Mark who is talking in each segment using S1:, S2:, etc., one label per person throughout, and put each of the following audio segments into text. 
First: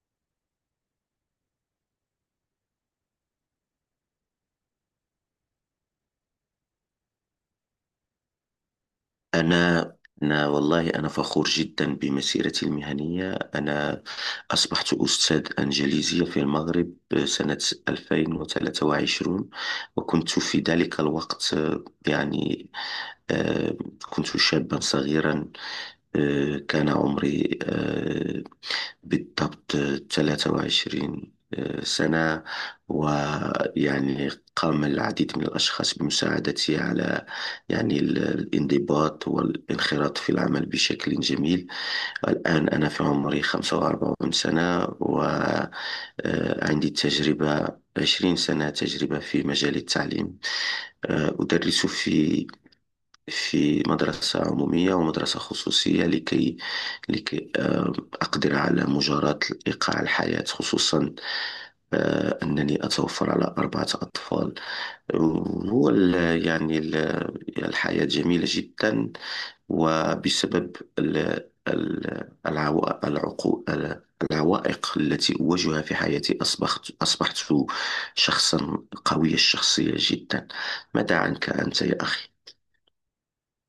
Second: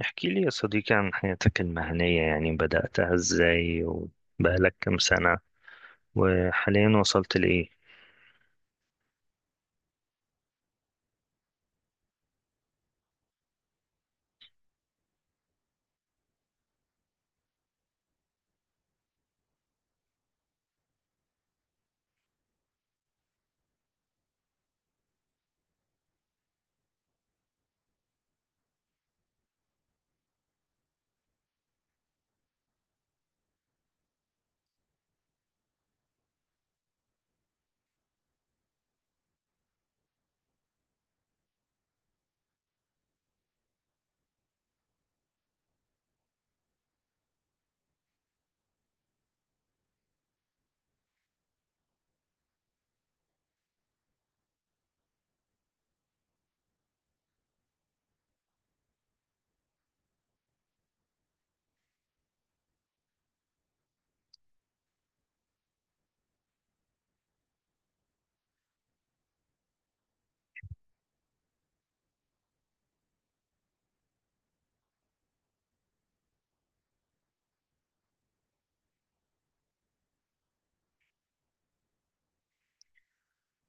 S1: احكي لي يا صديقي عن حياتك المهنية، يعني بدأتها ازاي وبقالك كم سنة وحاليا وصلت لإيه؟
S2: أنا أنا والله أنا فخور جدا بمسيرتي المهنية. أنا أصبحت أستاذ إنجليزية في المغرب سنة 2023. وكنت في ذلك الوقت يعني آه، كنت شابا صغيرا. كان عمري بالضبط 23 سنة. ويعني قام العديد من الأشخاص بمساعدتي على يعني الانضباط والانخراط في العمل بشكل جميل. الآن أنا في عمري 45 سنة، وعندي تجربة 20 سنة تجربة في مجال التعليم. أدرس في مدرسة عمومية ومدرسة خصوصية، لكي لكي آه، أقدر على مجاراة إيقاع الحياة، خصوصا أنني أتوفر على أربعة أطفال. هو ال- يعني ال- الحياة جميلة جدا. وبسبب العوائق التي أواجهها في حياتي، أصبحت شخصا قوي الشخصية جدا. ماذا عنك أنت يا أخي؟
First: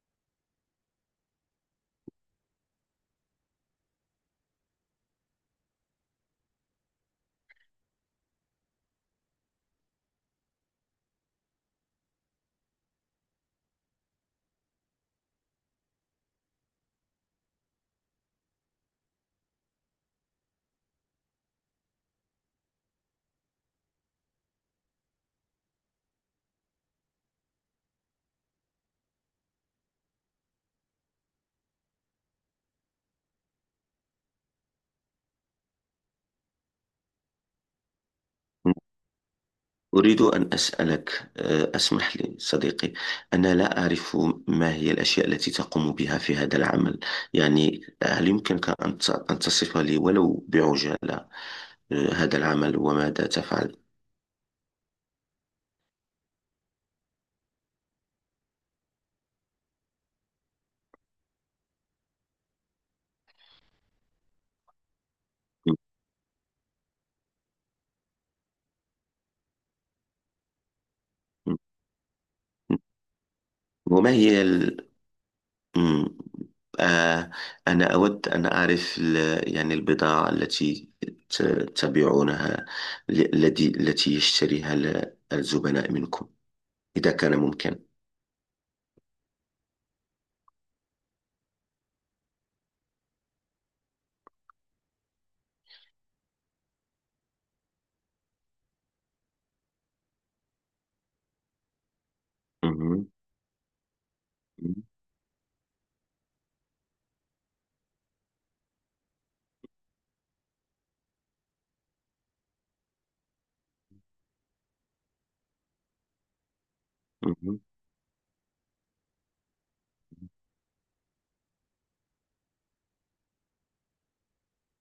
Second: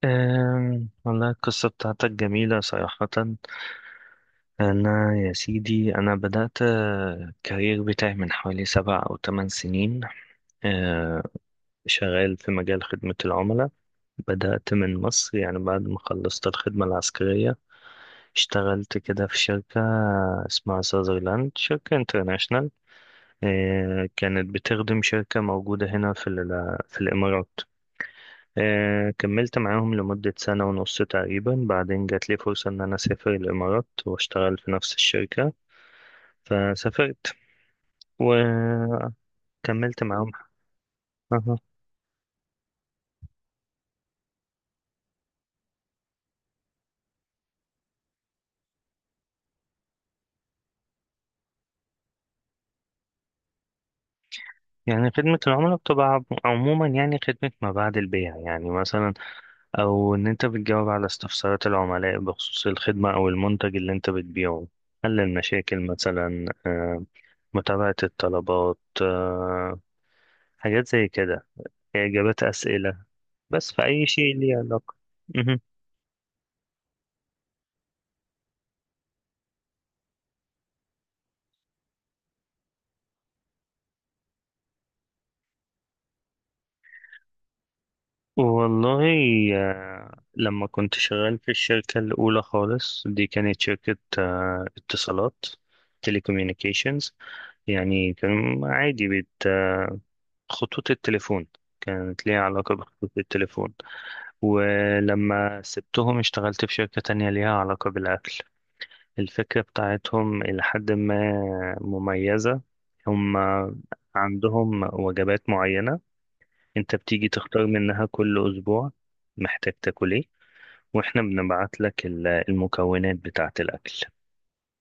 S1: والله القصة بتاعتك جميلة صراحة. أنا يا سيدي، بدأت الكارير بتاعي من حوالي سبع أو تمن سنين. آه، شغال في مجال خدمة العملاء. بدأت من مصر، يعني بعد ما خلصت الخدمة العسكرية اشتغلت كده في شركة اسمها ساذرلاند، شركة انترناشونال. كانت بتخدم شركة موجودة هنا في الإمارات. كملت معاهم لمدة سنة ونص تقريبا، بعدين جات لي فرصة إن أنا أسافر الإمارات وأشتغل في نفس الشركة، فسافرت وكملت
S2: أريد
S1: معاهم.
S2: أن أسألك،
S1: أها.
S2: اسمح لي صديقي، أنا لا أعرف ما هي الأشياء التي تقوم بها في هذا العمل. يعني هل يمكنك أن تصف لي ولو بعجالة هذا العمل وماذا تفعل.
S1: يعني خدمة العملاء بتبقى عموما، يعني خدمة ما بعد البيع، يعني مثلا أو إن أنت بتجاوب على استفسارات العملاء بخصوص الخدمة أو المنتج اللي أنت بتبيعه، حل
S2: م-.
S1: المشاكل مثلا، متابعة الطلبات، حاجات زي كده، إجابات
S2: م-.
S1: أسئلة، بس في أي
S2: وما
S1: شيء
S2: هي
S1: ليه
S2: ال...
S1: علاقة. مهم.
S2: م-. آه، أنا أود أن أعرف يعني البضاعة التي ت- تبيعونها التي يشتريها الزبناء منكم، إذا كان ممكن.
S1: والله لما كنت شغال في الشركة الأولى خالص، دي كانت شركة اتصالات، تليكوميونيكيشنز. يعني كان عادي بت آه، خطوط التليفون، كانت ليها علاقة
S2: مهم.
S1: بخطوط التليفون. ولما سبتهم اشتغلت في شركة تانية ليها علاقة بالأكل. الفكرة بتاعتهم إلى حد ما مميزة. هم عندهم وجبات معينة، أنت بتيجي
S2: مهم.
S1: تختار منها كل أسبوع محتاج تاكل إيه، وإحنا بنبعت لك المكونات بتاعة الأكل،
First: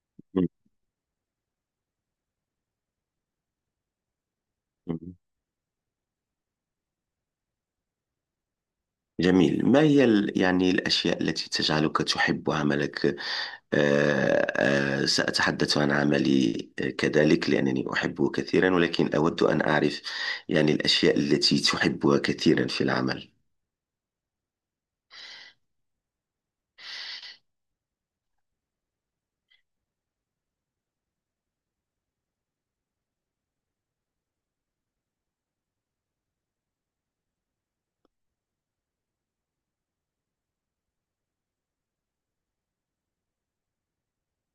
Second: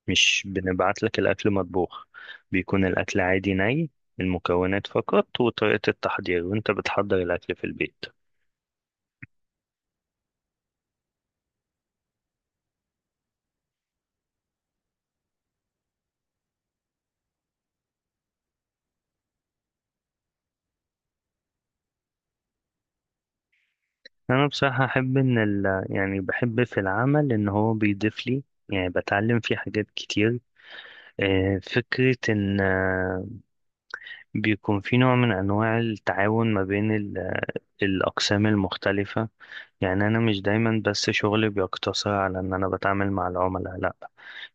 S1: مش بنبعت لك الأكل مطبوخ. بيكون الأكل عادي ني، المكونات
S2: مم.
S1: فقط وطريقة التحضير، وأنت بتحضر الأكل في البيت.
S2: جميل. ما هي يعني الأشياء التي تجعلك تحب عملك؟ سأتحدث عن عملي كذلك لأنني أحبه كثيرا، ولكن أود أن أعرف يعني الأشياء التي تحبها كثيرا في العمل.
S1: أنا بصراحة أحب إن يعني بحب في العمل إن هو بيضيف لي، يعني بتعلم فيه حاجات كتير. فكرة إن بيكون في نوع من أنواع التعاون ما بين الأقسام المختلفة. يعني أنا مش دايما بس شغلي بيقتصر على إن أنا بتعامل مع العملاء، لأ،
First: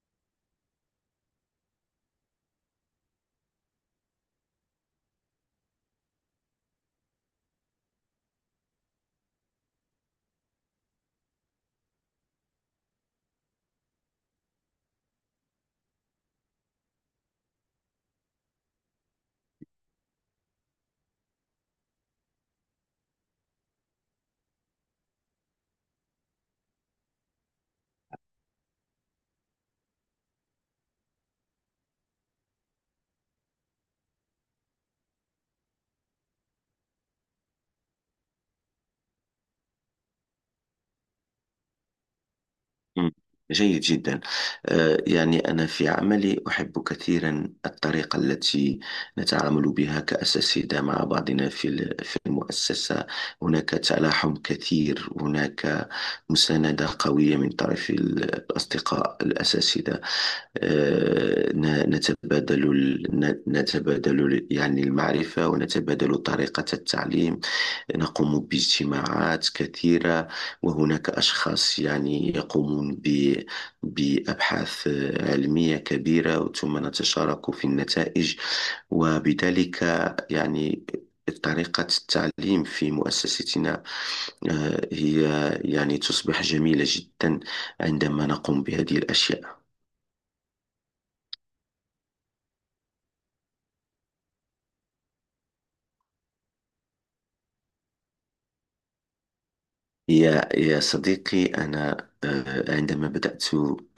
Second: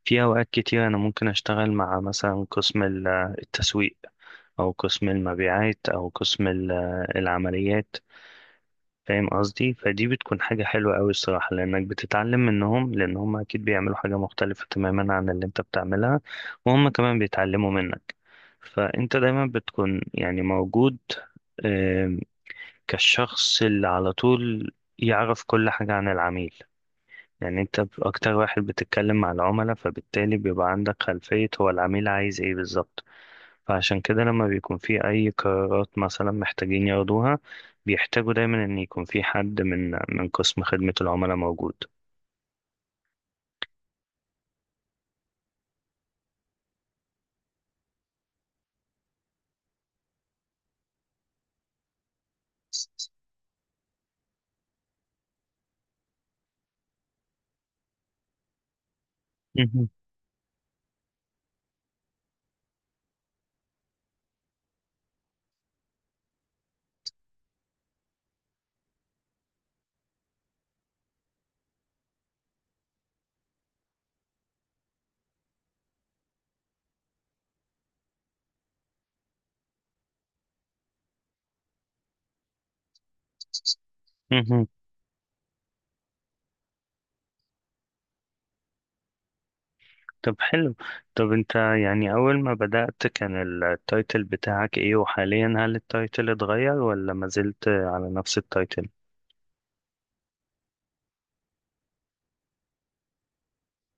S1: في أوقات كتير أنا ممكن أشتغل مع مثلا قسم التسويق، أو قسم المبيعات، أو قسم العمليات. فاهم قصدي؟ فدي بتكون حاجة حلوة أوي الصراحة، لأنك بتتعلم منهم، لأن هم أكيد بيعملوا حاجة مختلفة تماما عن اللي أنت بتعملها، وهم كمان بيتعلموا منك. فأنت دايما بتكون يعني موجود آم، كالشخص اللي على طول يعرف كل حاجة عن العميل. يعني أنت أكتر واحد بتتكلم مع العملاء، فبالتالي بيبقى عندك خلفية هو العميل عايز إيه بالظبط. فعشان كده لما بيكون في أي قرارات مثلا محتاجين ياخدوها، بيحتاجوا دايما إن يكون في حد من قسم خدمة العملاء موجود.
S2: مم. جيد جدا. يعني أنا في عملي أحب كثيرا الطريقة التي نتعامل بها كأساتذة مع بعضنا في المؤسسة. هناك تلاحم كثير، هناك مساندة قوية من طرف الأصدقاء
S1: مهم.
S2: الأساتذة. نتبادل المعرفة، ونتبادل طريقة التعليم. نقوم باجتماعات كثيرة، وهناك أشخاص يعني يقومون بأبحاث علمية كبيرة، ثم نتشارك في النتائج. وبذلك يعني طريقة التعليم في مؤسستنا
S1: مهم.
S2: هي يعني تصبح جميلة جدا عندما نقوم بهذه الأشياء.
S1: طب حلو. طب أنت يعني أول ما بدأت كان التايتل بتاعك إيه، وحاليا هل التايتل اتغير ولا ما زلت على نفس التايتل؟
S2: يا صديقي، أنا عندما بدأت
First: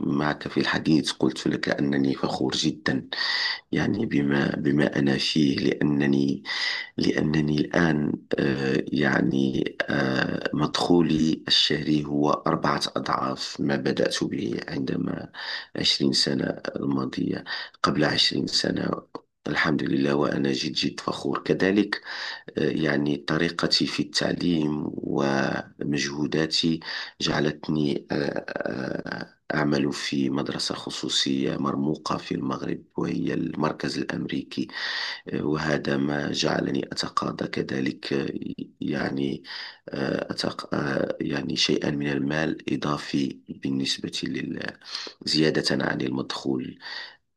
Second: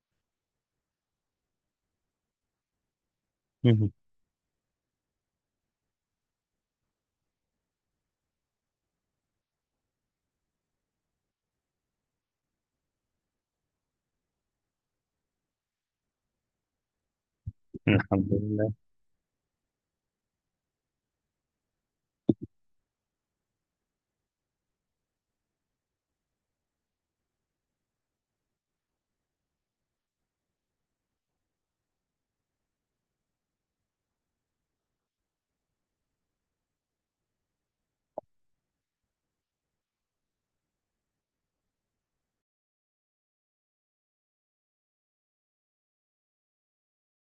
S2: معك في الحديث قلت لك أنني فخور جدا
S1: مهم.
S2: يعني بما أنا فيه. لأنني الآن آه، يعني مدخولي الشهري هو أربعة أضعاف ما بدأت به، عندما، 20 سنة الماضية، قبل
S1: الحمد
S2: عشرين
S1: لله.
S2: سنة الحمد لله، وأنا جد جد فخور كذلك. يعني طريقتي في التعليم ومجهوداتي جعلتني أعمل في مدرسة خصوصية مرموقة في المغرب، وهي المركز الأمريكي. وهذا ما جعلني أتقاضى كذلك آه، يعني آه، أتق... آه، يعني شيئا من المال إضافي بالنسبة زيادة عن المدخول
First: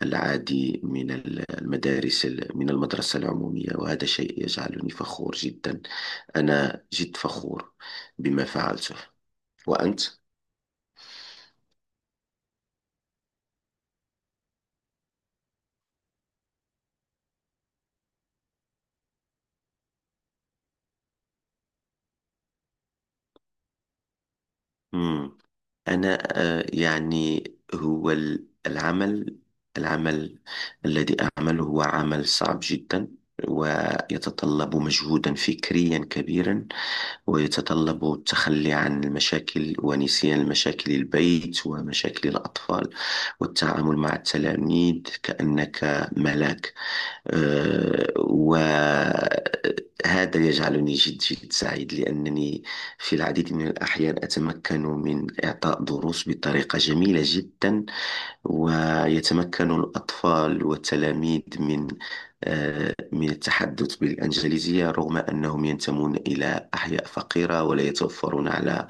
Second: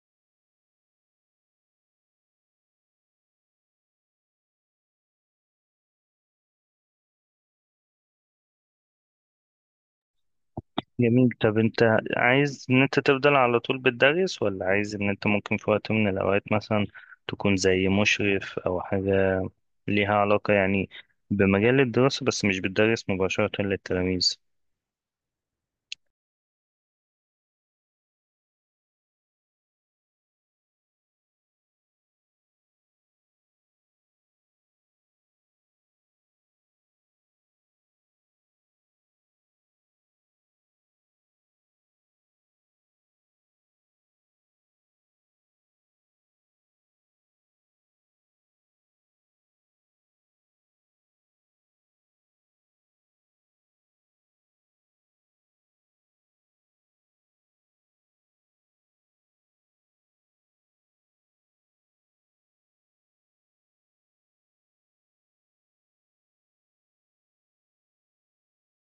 S2: العادي من المدارس، من المدرسة العمومية. وهذا شيء يجعلني فخور جدا، أنا جد فخور بما فعلته. وأنت؟
S1: جميل. طب أنت عايز إن أنت تفضل على طول بتدرس، ولا عايز إن أنت ممكن في وقت من الأوقات مثلا تكون زي مشرف أو حاجة ليها علاقة يعني بمجال الدراسة بس مش بتدرس مباشرة للتلاميذ؟
S2: مم. أنا يعني هو ال- العمل العمل الذي أعمله هو عمل صعب جدا، ويتطلب مجهودا فكريا كبيرا، ويتطلب التخلي عن المشاكل ونسيان المشاكل البيت ومشاكل الأطفال، والتعامل مع التلاميذ كأنك ملاك. وهذا يجعلني جد جد سعيد، لأنني في العديد من الأحيان أتمكن من إعطاء دروس بطريقة جميلة جدا. ويتمكن الأطفال والتلاميذ من من التحدث بالإنجليزية، رغم أنهم ينتمون إلى أحياء فقيرة ولا يتوفرون على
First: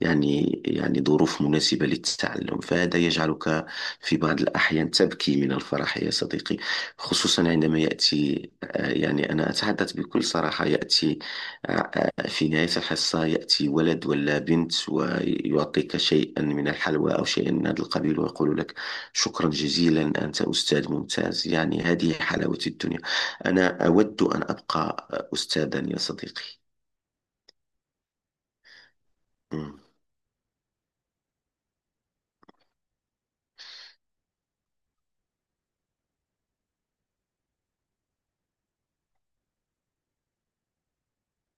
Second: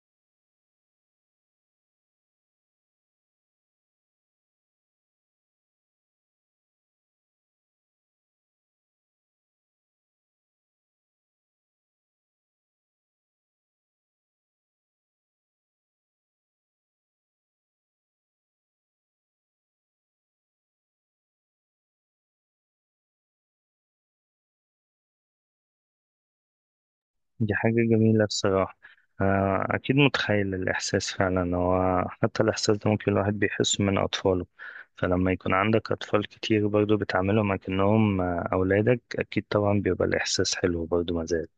S2: يعني ظروف مناسبة للتعلم. فهذا يجعلك في بعض الأحيان تبكي من الفرح يا صديقي. خصوصا عندما يأتي يعني، أنا أتحدث بكل صراحة، يأتي في نهاية الحصة يأتي ولد ولا بنت ويعطيك شيئا من الحلوى أو شيئا من هذا القبيل، ويقول لك شكرا جزيلا، أنت أستاذ ممتاز. يعني هذه حلاوة الدنيا. أنا أود أن أبقى أستاذا يا صديقي.
S1: دي حاجة جميلة الصراحة.
S2: مم.
S1: أكيد متخيل الإحساس فعلا، هو حتى الإحساس ده ممكن الواحد بيحسه من أطفاله. فلما يكون عندك أطفال كتير برضه بتعاملهم أكنهم أولادك، أكيد طبعا بيبقى الإحساس حلو برضه مازال.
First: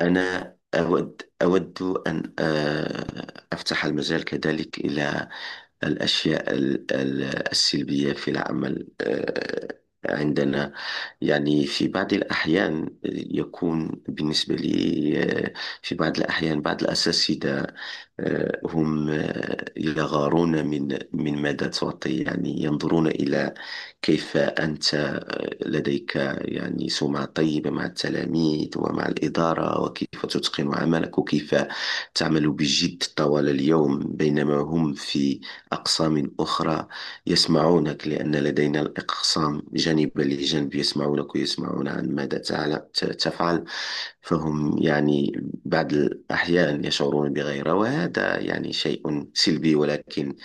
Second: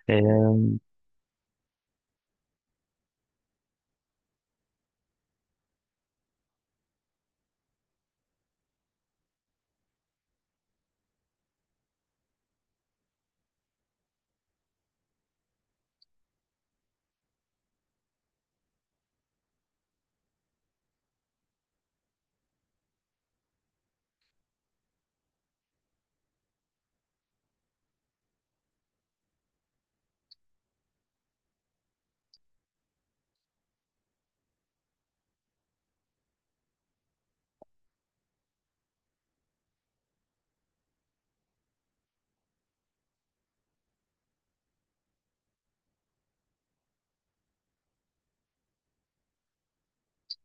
S2: أنا
S1: آه،
S2: أود أن أفتح المجال كذلك إلى الأشياء السلبية في العمل عندنا. يعني في بعض الأحيان يكون بالنسبة لي آه، في بعض الأحيان بعض الأساتذة هم يغارون من ماذا تعطي. يعني ينظرون إلى كيف أنت لديك يعني سمعة طيبة مع التلاميذ ومع الإدارة، وكيف تتقن عملك، وكيف تعمل بجد طوال اليوم، بينما هم في أقسام أخرى يسمعونك، لأن لدينا الأقسام جانبا لجانب، يسمعونك ويسمعون عن ماذا تفعل. فهم يعني بعض الأحيان يشعرون بغيرة، وهذا يعني شيء سلبي، ولكن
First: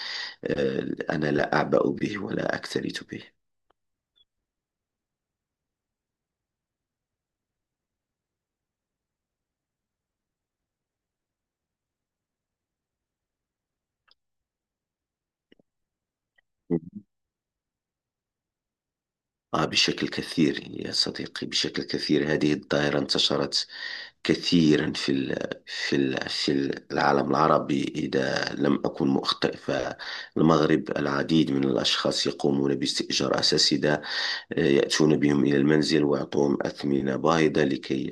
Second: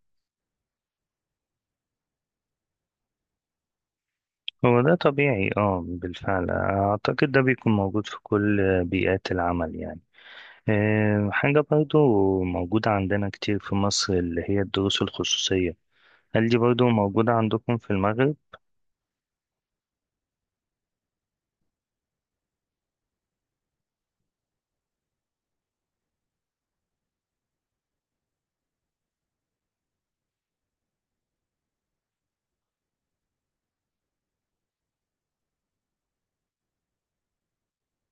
S2: أنا لا أعبأ به ولا أكترث به.
S1: هو ده طبيعي، اه بالفعل، أعتقد ده بيكون موجود في كل بيئات العمل يعني. حاجة برضو موجودة عندنا كتير في مصر اللي هي الدروس الخصوصية، هل دي برضو موجودة عندكم في المغرب؟
S2: بشكل كثير يا صديقي، بشكل كثير. هذه الظاهرة انتشرت كثيرا في العالم العربي. إذا لم أكن مخطئ فالمغرب، العديد من الأشخاص يقومون باستئجار أساسدة يأتون بهم إلى المنزل، ويعطوهم أثمنة باهظة لكي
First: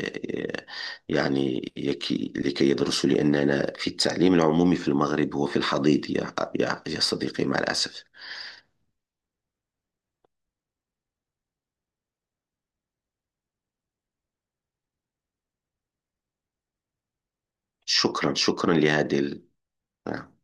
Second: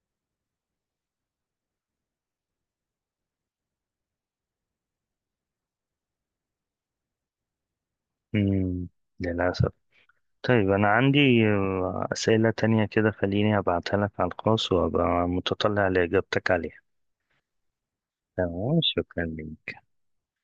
S2: آه، يعني يكي لكي يدرسوا. لأننا في التعليم العمومي في المغرب هو في الحضيض، يا صديقي، مع الأسف.
S1: مم، للأسف. طيب أنا عندي أسئلة تانية كده، خليني أبعتها لك على الخاص وأبقى متطلع لإجابتك عليها.
S2: شكرا شكرا
S1: تمام،
S2: لهذه
S1: شكرا لك.
S2: نعم.